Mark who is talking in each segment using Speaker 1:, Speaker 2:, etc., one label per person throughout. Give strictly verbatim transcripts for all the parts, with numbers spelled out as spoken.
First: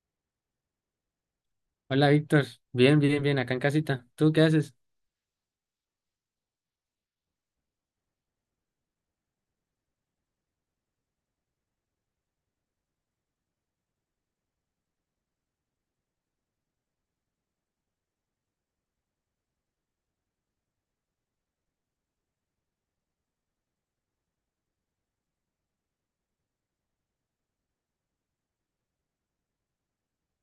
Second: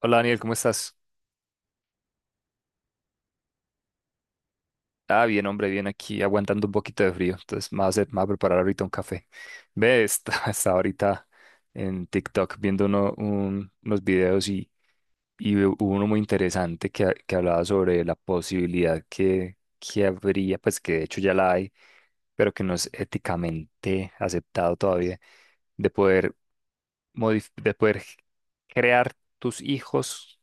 Speaker 1: Hola Daniel, ¿cómo estás?
Speaker 2: Hola Víctor, bien, bien, bien, acá en casita. ¿Tú qué haces?
Speaker 1: Ah, bien, hombre, bien aquí, aguantando un poquito de frío. Entonces, me va a hacer- me voy a preparar ahorita un café. Ve, está- estaba ahorita en TikTok viendo uno- un- unos videos y, y hubo uno muy interesante que, ha- que hablaba sobre la posibilidad que, que habría, pues que de hecho ya la hay, pero que no es éticamente aceptado todavía, de poder, modif- de poder crear tus hijos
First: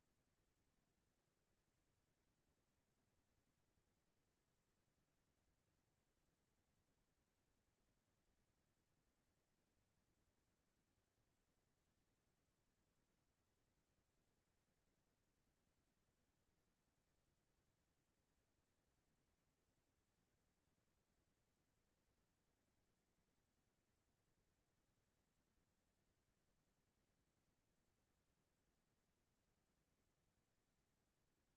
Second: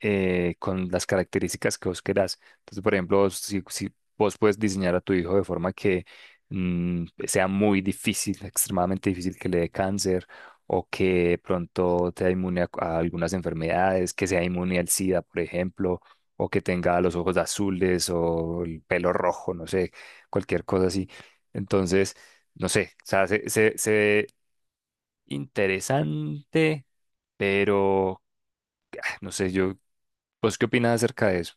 Speaker 1: eh, con las características que vos querás. Entonces, por ejemplo, vos- si, si vos puedes diseñar a tu hijo de forma que mm, sea muy difícil, extremadamente difícil que le dé cáncer o que de pronto sea inmune a, a algunas enfermedades, que sea inmune al SIDA, por ejemplo, o que tenga los ojos azules o el pelo rojo, no sé, cualquier cosa así. Entonces, no sé, o sea, se, se, se ve interesante, pero ah, no sé, yo, ¿vos qué opinas acerca de eso?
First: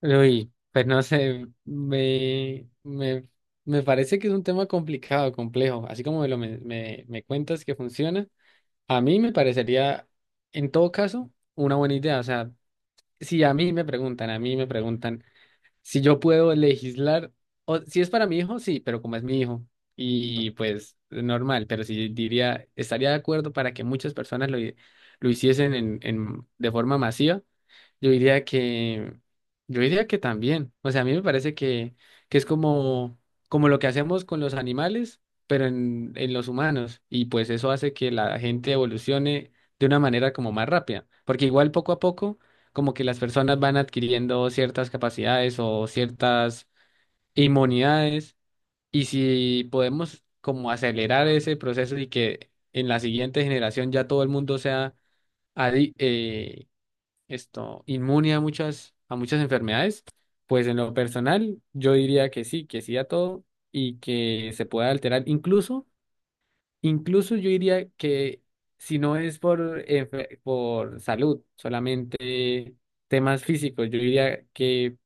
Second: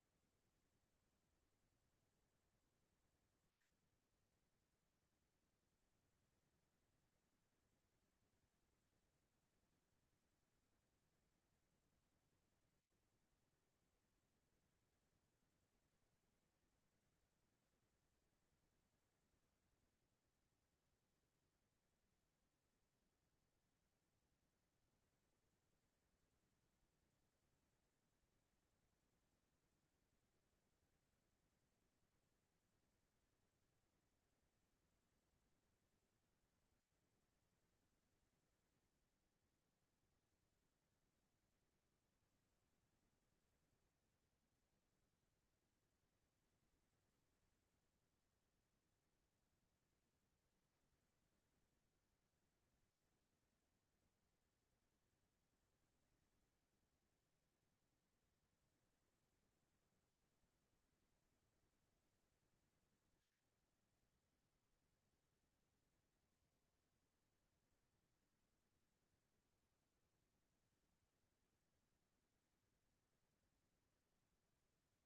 Speaker 2: Uy, pues no sé, me, me, me parece que es un tema complicado, complejo. Así como me lo me, me, me cuentas que funciona, a mí me parecería, en todo caso, una buena idea. O sea, si a mí me preguntan, a mí me preguntan si yo puedo legislar, o si es para mi hijo, sí, pero como es mi hijo, y pues normal, pero si diría, estaría de acuerdo para que muchas personas lo, hi- lo hiciesen en, en, de forma masiva. Yo diría que, yo diría que también. O sea, a mí me parece que, que es como, como lo que hacemos con los animales, pero en, en los humanos. Y pues eso hace que la gente evolucione de una manera como más rápida. Porque igual poco a poco, como que las personas van adquiriendo ciertas capacidades o ciertas inmunidades. Y si podemos como acelerar ese proceso y que en la siguiente generación ya todo el mundo sea adicto, esto inmune a muchas, a muchas enfermedades, pues en lo personal yo diría que sí, que sí a todo y que se puede alterar. Incluso, incluso yo diría que si no es por, enfe- por salud, solamente temas físicos, yo diría que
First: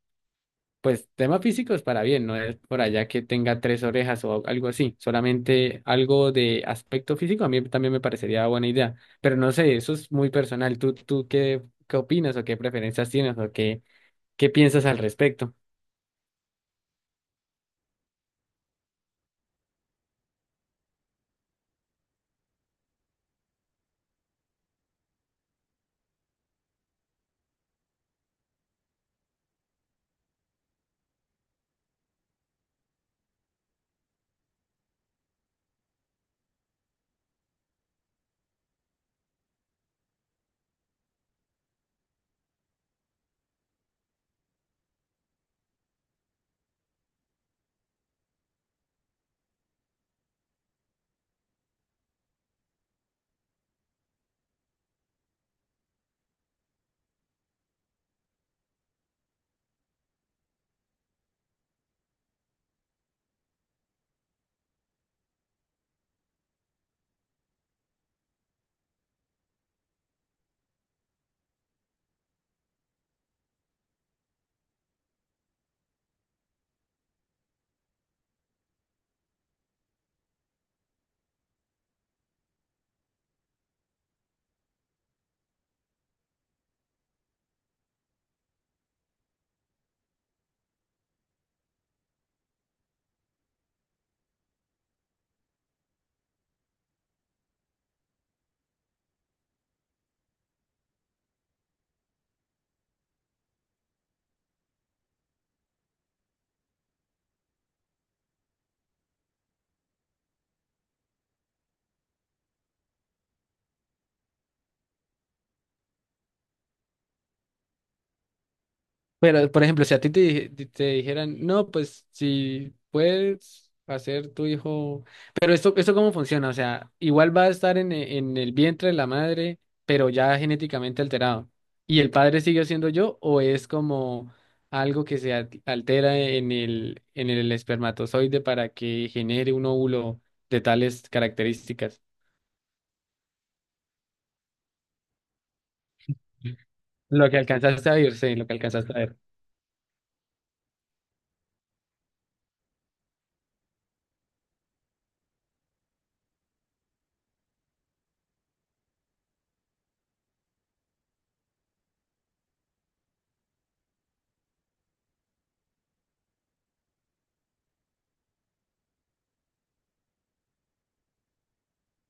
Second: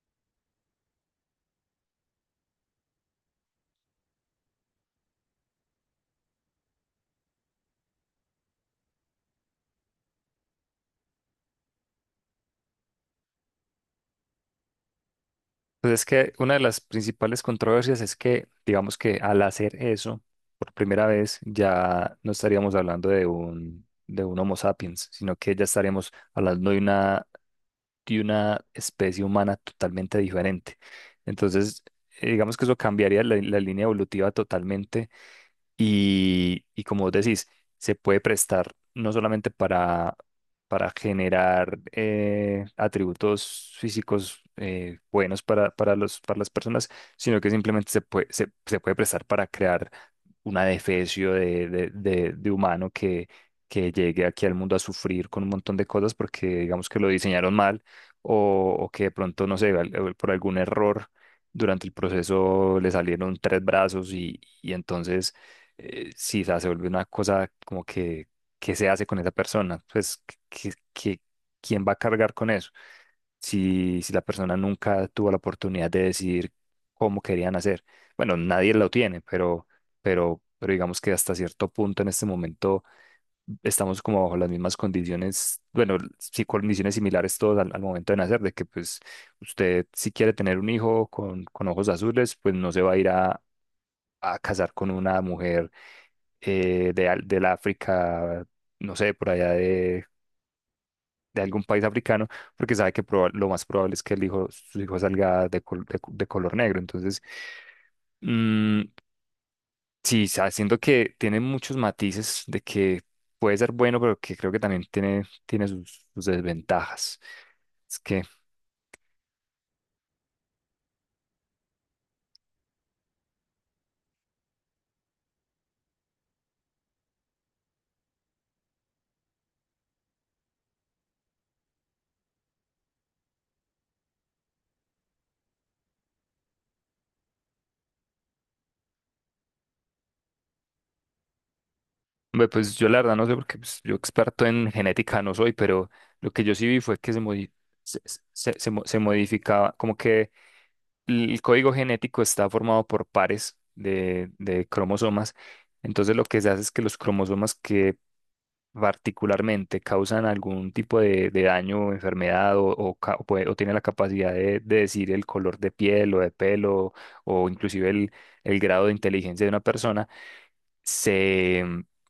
Speaker 2: pues tema físico es para bien, no es por allá que tenga tres orejas o algo así, solamente algo de aspecto físico a mí también me parecería buena idea, pero no sé, eso es muy personal. ¿Tú, tú qué, qué opinas o qué preferencias tienes o qué, qué piensas al respecto?
Speaker 1: Pues es que una de las principales controversias es que, digamos que al hacer eso, por primera vez, ya no estaríamos hablando de un, de un, Homo sapiens, sino que ya estaríamos hablando de una, de una especie humana totalmente diferente. Entonces, eh, digamos que eso cambiaría la, la línea evolutiva totalmente y, y como vos decís, se puede prestar no solamente para, para generar eh, atributos físicos eh, buenos para, para los, para las personas, sino que simplemente se puede, se, se puede prestar para crear una defecio de, de, de- de humano que, que llegue aquí al mundo a sufrir con un montón de cosas porque digamos que lo diseñaron mal o, o que de pronto, no sé, al- por algún error durante el proceso le salieron tres brazos y, y entonces eh, sí, o sea, se vuelve una cosa como que, ¿qué se hace con esa persona? Pues, que, que, ¿quién va a cargar con eso? si, si la persona nunca tuvo la oportunidad de decidir cómo querían hacer. Bueno, nadie lo tiene, pero, pero, pero, digamos que hasta cierto punto en este momento estamos como bajo las mismas condiciones, bueno, sí, condiciones similares todos al, al, momento de nacer, de que pues usted si quiere tener un hijo con, con ojos azules, pues no se va a ir a, a casar con una mujer eh, de, al- del África. No sé, por allá de de algún país africano, porque sabe que proba- lo más probable es que el hijo, su hijo salga de, col- de co- de color negro. Entonces, mm, sí, sa- siento que tiene muchos matices de que puede ser bueno, pero que creo que también tiene, tiene, sus, sus desventajas. Es que,
Speaker 2: Pero, por ejemplo, si a ti te, di- te dijeran, no, pues si puedes hacer tu hijo, pero esto, esto cómo funciona, o sea, igual va a estar en, e- en el vientre de la madre, pero ya genéticamente alterado. ¿Y el padre sigue siendo yo o es como algo que se al- altera en el, en el espermatozoide para que genere un óvulo de tales características?
Speaker 1: hombre, pues yo la verdad no sé, porque pues, yo experto en genética no soy, pero lo que yo sí vi fue que se,
Speaker 2: Lo que
Speaker 1: modi-
Speaker 2: alcanzaste a
Speaker 1: se,
Speaker 2: ver,
Speaker 1: se,
Speaker 2: sí, lo
Speaker 1: se-
Speaker 2: que
Speaker 1: se mo-
Speaker 2: alcanzaste a
Speaker 1: se
Speaker 2: ver.
Speaker 1: modificaba, como que el código genético está formado por pares de, de, cromosomas. Entonces lo que se hace es que los cromosomas que particularmente causan algún tipo de, de daño o enfermedad o, o, ca- o puede- o tienen la capacidad de, de decir el color de piel o de pelo o inclusive el, el grado de inteligencia de una persona, se,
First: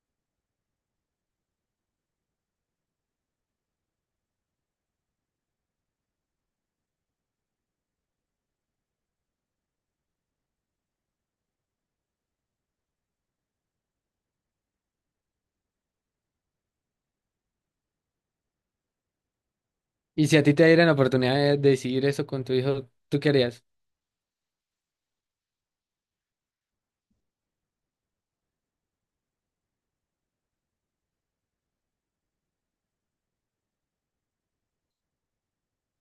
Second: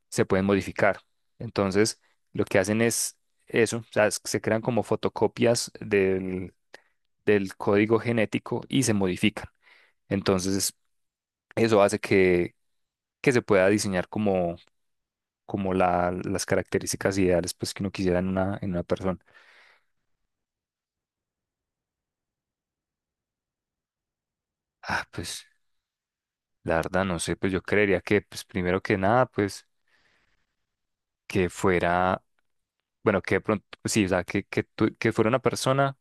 Speaker 1: se pueden modificar. Entonces lo que hacen es eso, o sea, es- se crean como fotocopias del del código genético y se modifican. Entonces, eso hace que, que, se pueda diseñar como, como la- las características ideales pues, que uno quisiera en una, en una persona.
Speaker 2: Y si a ti te dieran la oportunidad de decidir eso con tu hijo, ¿tú qué harías?
Speaker 1: Ah, pues la verdad no sé, pues yo creería que, pues primero que nada, pues que fuera, bueno, que de pronto, pues, sí, o sea, que, que, tu- que fuera una persona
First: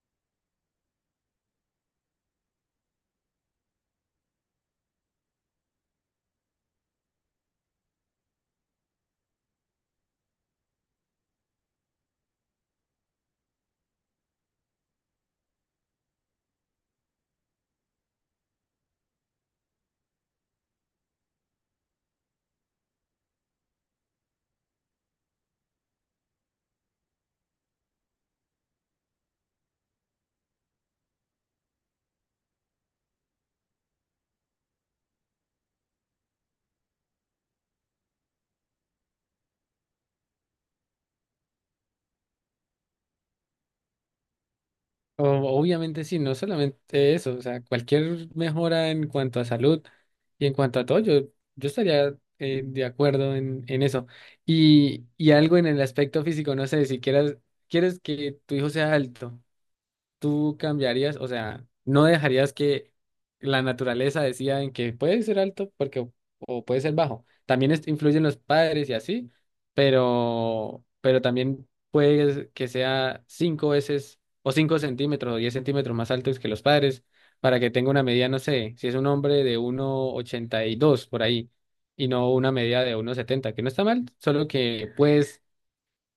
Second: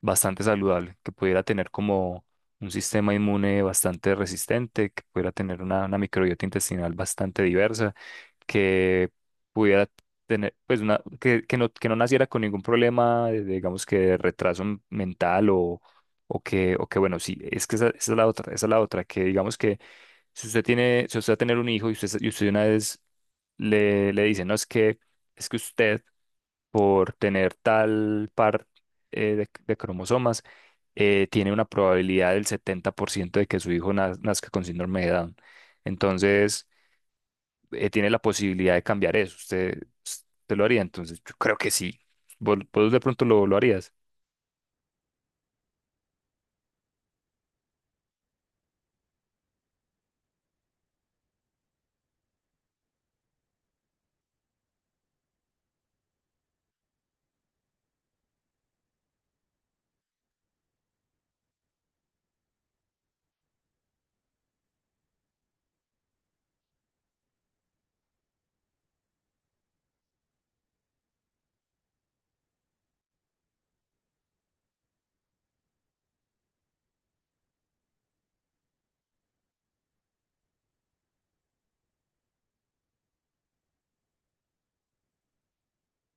Speaker 1: bastante saludable, que pudiera tener como un sistema inmune bastante resistente, que pudiera tener una, una, microbiota intestinal bastante diversa, que pudiera tener, pues, una, que, que no, que no naciera con ningún problema, de- digamos que de retraso m- mental o, o que, o que, bueno, sí, es que esa, esa, es la otra, esa es la otra, que digamos que si usted tiene, si usted va a tener un hijo y usted, y usted, una vez le, le, dice, no, es que, es que usted por tener tal par eh, de, de cromosomas, eh, tiene una probabilidad del setenta por ciento de que su hijo naz- nazca con síndrome de Down. Entonces, eh, tiene la posibilidad de cambiar eso. ¿Usted, usted lo haría? Entonces, yo creo que sí. ¿Vos, vos de pronto lo, lo harías?
Speaker 2: O- Obviamente sí, no solamente eso, o sea, cualquier mejora en cuanto a salud y en cuanto a todo, yo, yo estaría eh, de acuerdo en, en eso. Y, y algo en el aspecto físico, no sé, si quieras, quieres que tu hijo sea alto, tú cambiarías, o sea, no dejarías que la naturaleza decida en que puede ser alto porque, o puede ser bajo. También es- influyen los padres y así, pero, pero también puede que sea cinco veces o cinco centímetros o diez centímetros más altos que los padres para que tenga una medida, no sé, si es un hombre de uno ochenta y dos por ahí y no una medida de uno setenta que no está mal, solo que puedes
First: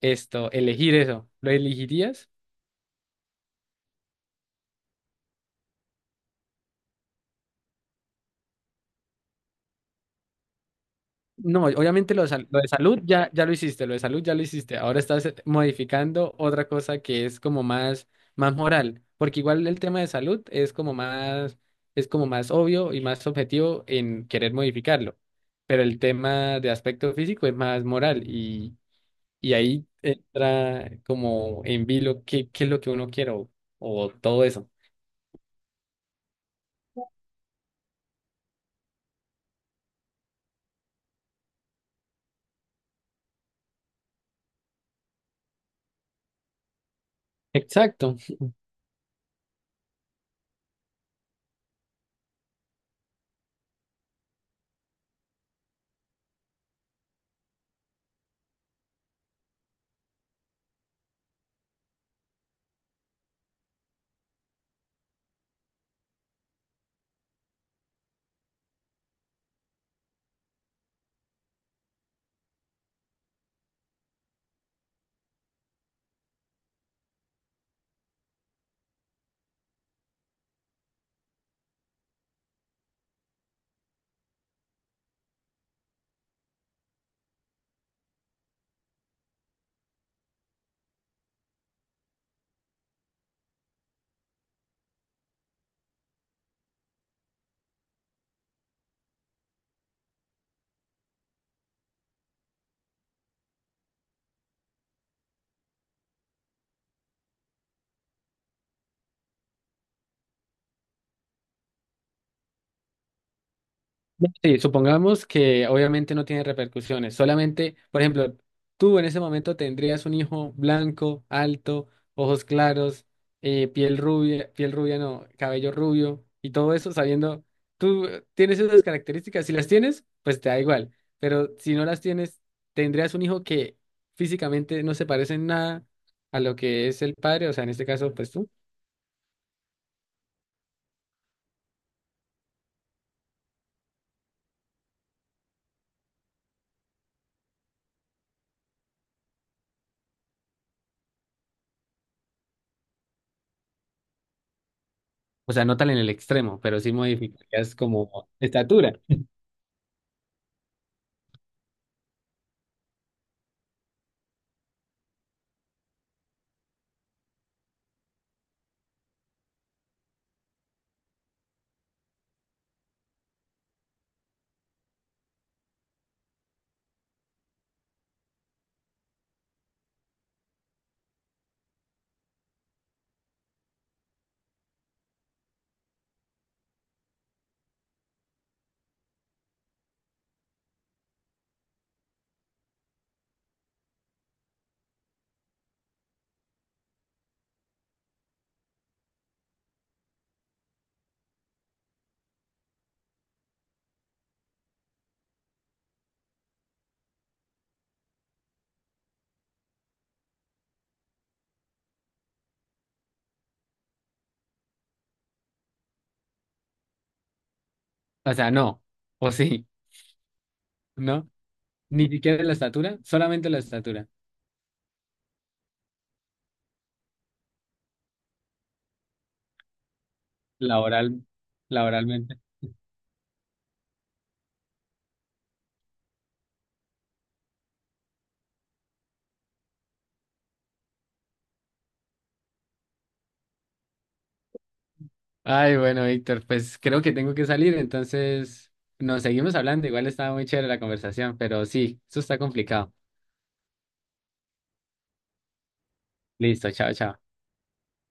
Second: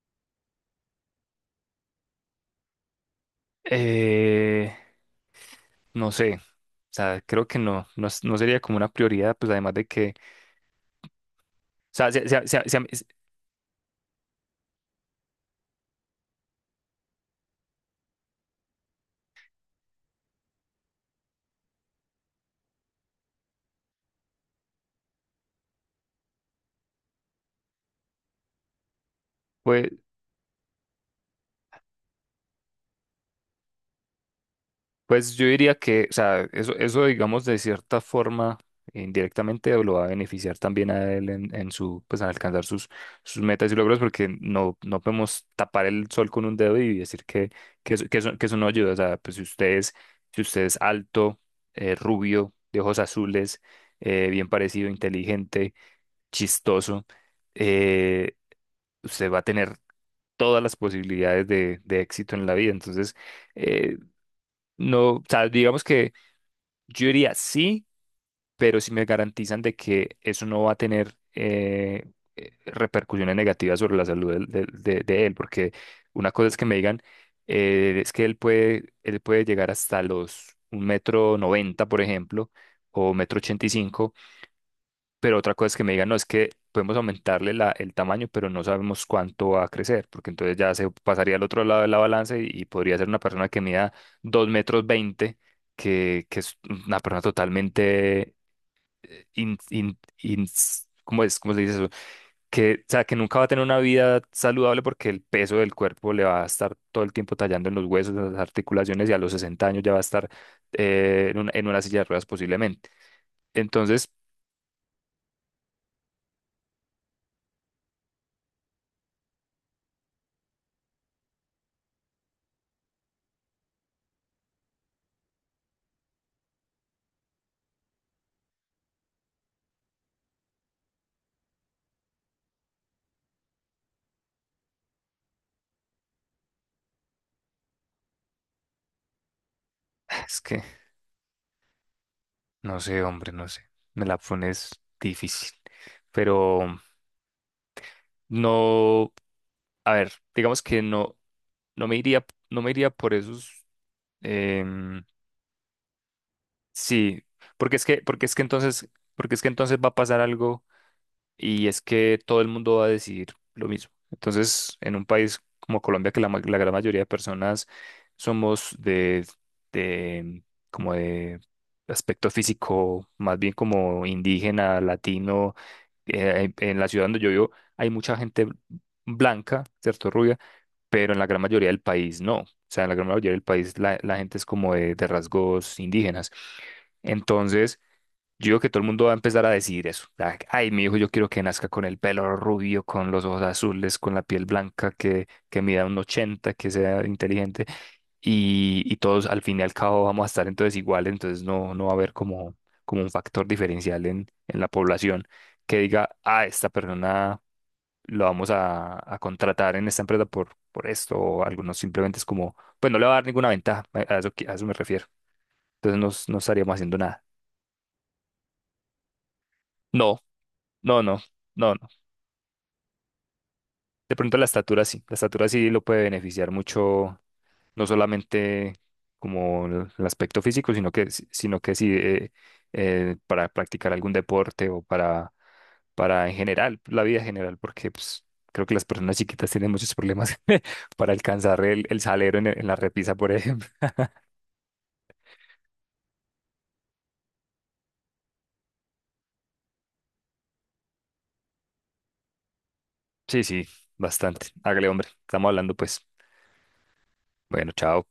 Speaker 2: esto, elegir eso. ¿Lo elegirías?
Speaker 1: Eh, no sé. O sea, creo que no, no, es- no sería como una prioridad, pues además de que, o
Speaker 2: No,
Speaker 1: sea,
Speaker 2: obviamente lo
Speaker 1: se,
Speaker 2: de,
Speaker 1: se-
Speaker 2: sal- lo
Speaker 1: se-
Speaker 2: de salud
Speaker 1: se-
Speaker 2: ya, ya lo hiciste, lo de salud ya lo hiciste. Ahora estás eh, modificando otra cosa que es como más, más moral, porque igual el tema de salud es como más, es como más obvio y más objetivo en querer modificarlo. Pero el tema de aspecto físico es más moral y, y ahí
Speaker 1: pues.
Speaker 2: entra como en vilo qué, qué es lo que uno quiere o, o todo eso.
Speaker 1: Pues yo diría que, o sea, eso, eso, digamos de cierta forma indirectamente lo va a beneficiar también a él en, en, su, pues en alcanzar sus, sus, metas y logros porque no, no podemos tapar el sol con un dedo y decir que, que, eso,
Speaker 2: Exacto.
Speaker 1: que eso- que eso no ayuda. O sea, pues si usted es, si usted es alto, eh, rubio, de ojos azules, eh, bien parecido, inteligente, chistoso, eh, usted va a tener todas las posibilidades de, de éxito en la vida. Entonces, eh, no, o sea, digamos que yo diría sí, pero si me garantizan de que eso no va a tener eh, eh, repercusiones negativas sobre la salud del- del- de, de él, porque una cosa es que me digan, eh, es que él puede, él puede llegar hasta los un metro noventa, por ejemplo, o metro ochenta y cinco, pero otra cosa es que me digan, no, es que podemos aumentarle la, el tamaño, pero no sabemos cuánto va a crecer, porque entonces ya se pasaría al otro lado de la balanza y, y podría ser una persona que mida dos metros veinte, que, que, es una persona totalmente, eh, in- in- ins- ¿cómo es? ¿Cómo se dice eso? Que, o sea, que nunca va a tener una vida saludable porque el peso del cuerpo le va a estar todo el tiempo tallando en los huesos, en las articulaciones y a los sesenta años ya va a estar eh, en una, en una, silla de ruedas posiblemente. Entonces,
Speaker 2: No, sí, supongamos que obviamente no tiene repercusiones, solamente, por ejemplo, tú en ese momento tendrías un hijo blanco, alto, ojos claros, eh, piel rubia, piel rubia no, cabello rubio y todo eso sabiendo, tú eh, tienes esas características, si las tienes, pues te da igual, pero si no las tienes, tendrías un hijo que físicamente no se parece en nada a lo que es el padre, o sea, en este caso, pues tú,
Speaker 1: es que... No sé, hombre, no sé. Me la pones difícil. Pero no, a ver, digamos que no, no me iría, no me iría, por esos. em,
Speaker 2: o sea, no tan en el extremo, pero sí
Speaker 1: sí,
Speaker 2: modificarías
Speaker 1: porque es que, porque
Speaker 2: como
Speaker 1: es que entonces,
Speaker 2: estatura,
Speaker 1: porque es que entonces va a pasar algo y es que todo el mundo va a decidir lo mismo. Entonces, en un país como Colombia, que la, ma- la gran mayoría de personas somos de, de, em, como de aspecto físico, más bien como indígena, latino eh, en en la ciudad donde yo vivo hay mucha gente blanca, ¿cierto? Rubia, pero en la gran mayoría del país no. O sea, en la gran mayoría del país la, la, gente es como de, de rasgos indígenas. Entonces, yo digo que todo el mundo va a empezar a decidir eso. Ah, Ay, mi hijo, yo quiero que nazca con el pelo rubio, con los ojos azules, con la piel blanca, que, que, mida un ochenta que sea inteligente. Y, y todos al fin y al cabo vamos a estar entonces iguales, entonces no, no, va a haber como, como, un factor diferencial en, en la población que diga, ah, esta persona lo vamos a, a contratar en esta empresa por, por esto, o algunos simplemente es como, pues no le va a dar ninguna ventaja, a a eso, que- a eso me refiero. Entonces no, no estaríamos haciendo nada.
Speaker 2: o sea, no, o sí.
Speaker 1: No, no, no.
Speaker 2: No,
Speaker 1: No, no.
Speaker 2: ni siquiera la estatura, solamente la estatura,
Speaker 1: De pronto la estatura sí, la estatura sí lo puede beneficiar mucho, no solamente como el el aspecto físico, sino que,
Speaker 2: laboral,
Speaker 1: si- sino que sí eh,
Speaker 2: laboralmente.
Speaker 1: eh, para practicar algún deporte o para, para en general, la vida en general, porque pues, creo que las personas chiquitas tienen muchos problemas para alcanzar el, el, salero en, en la repisa, por ejemplo.
Speaker 2: Ay, bueno, Víctor, pues creo que tengo que salir, entonces nos seguimos hablando. Igual estaba muy chévere la conversación, pero sí, eso está complicado.
Speaker 1: Sí, sí, bastante. Hágale, hombre, estamos hablando pues.
Speaker 2: Listo, chao, chao.
Speaker 1: Bueno, chao.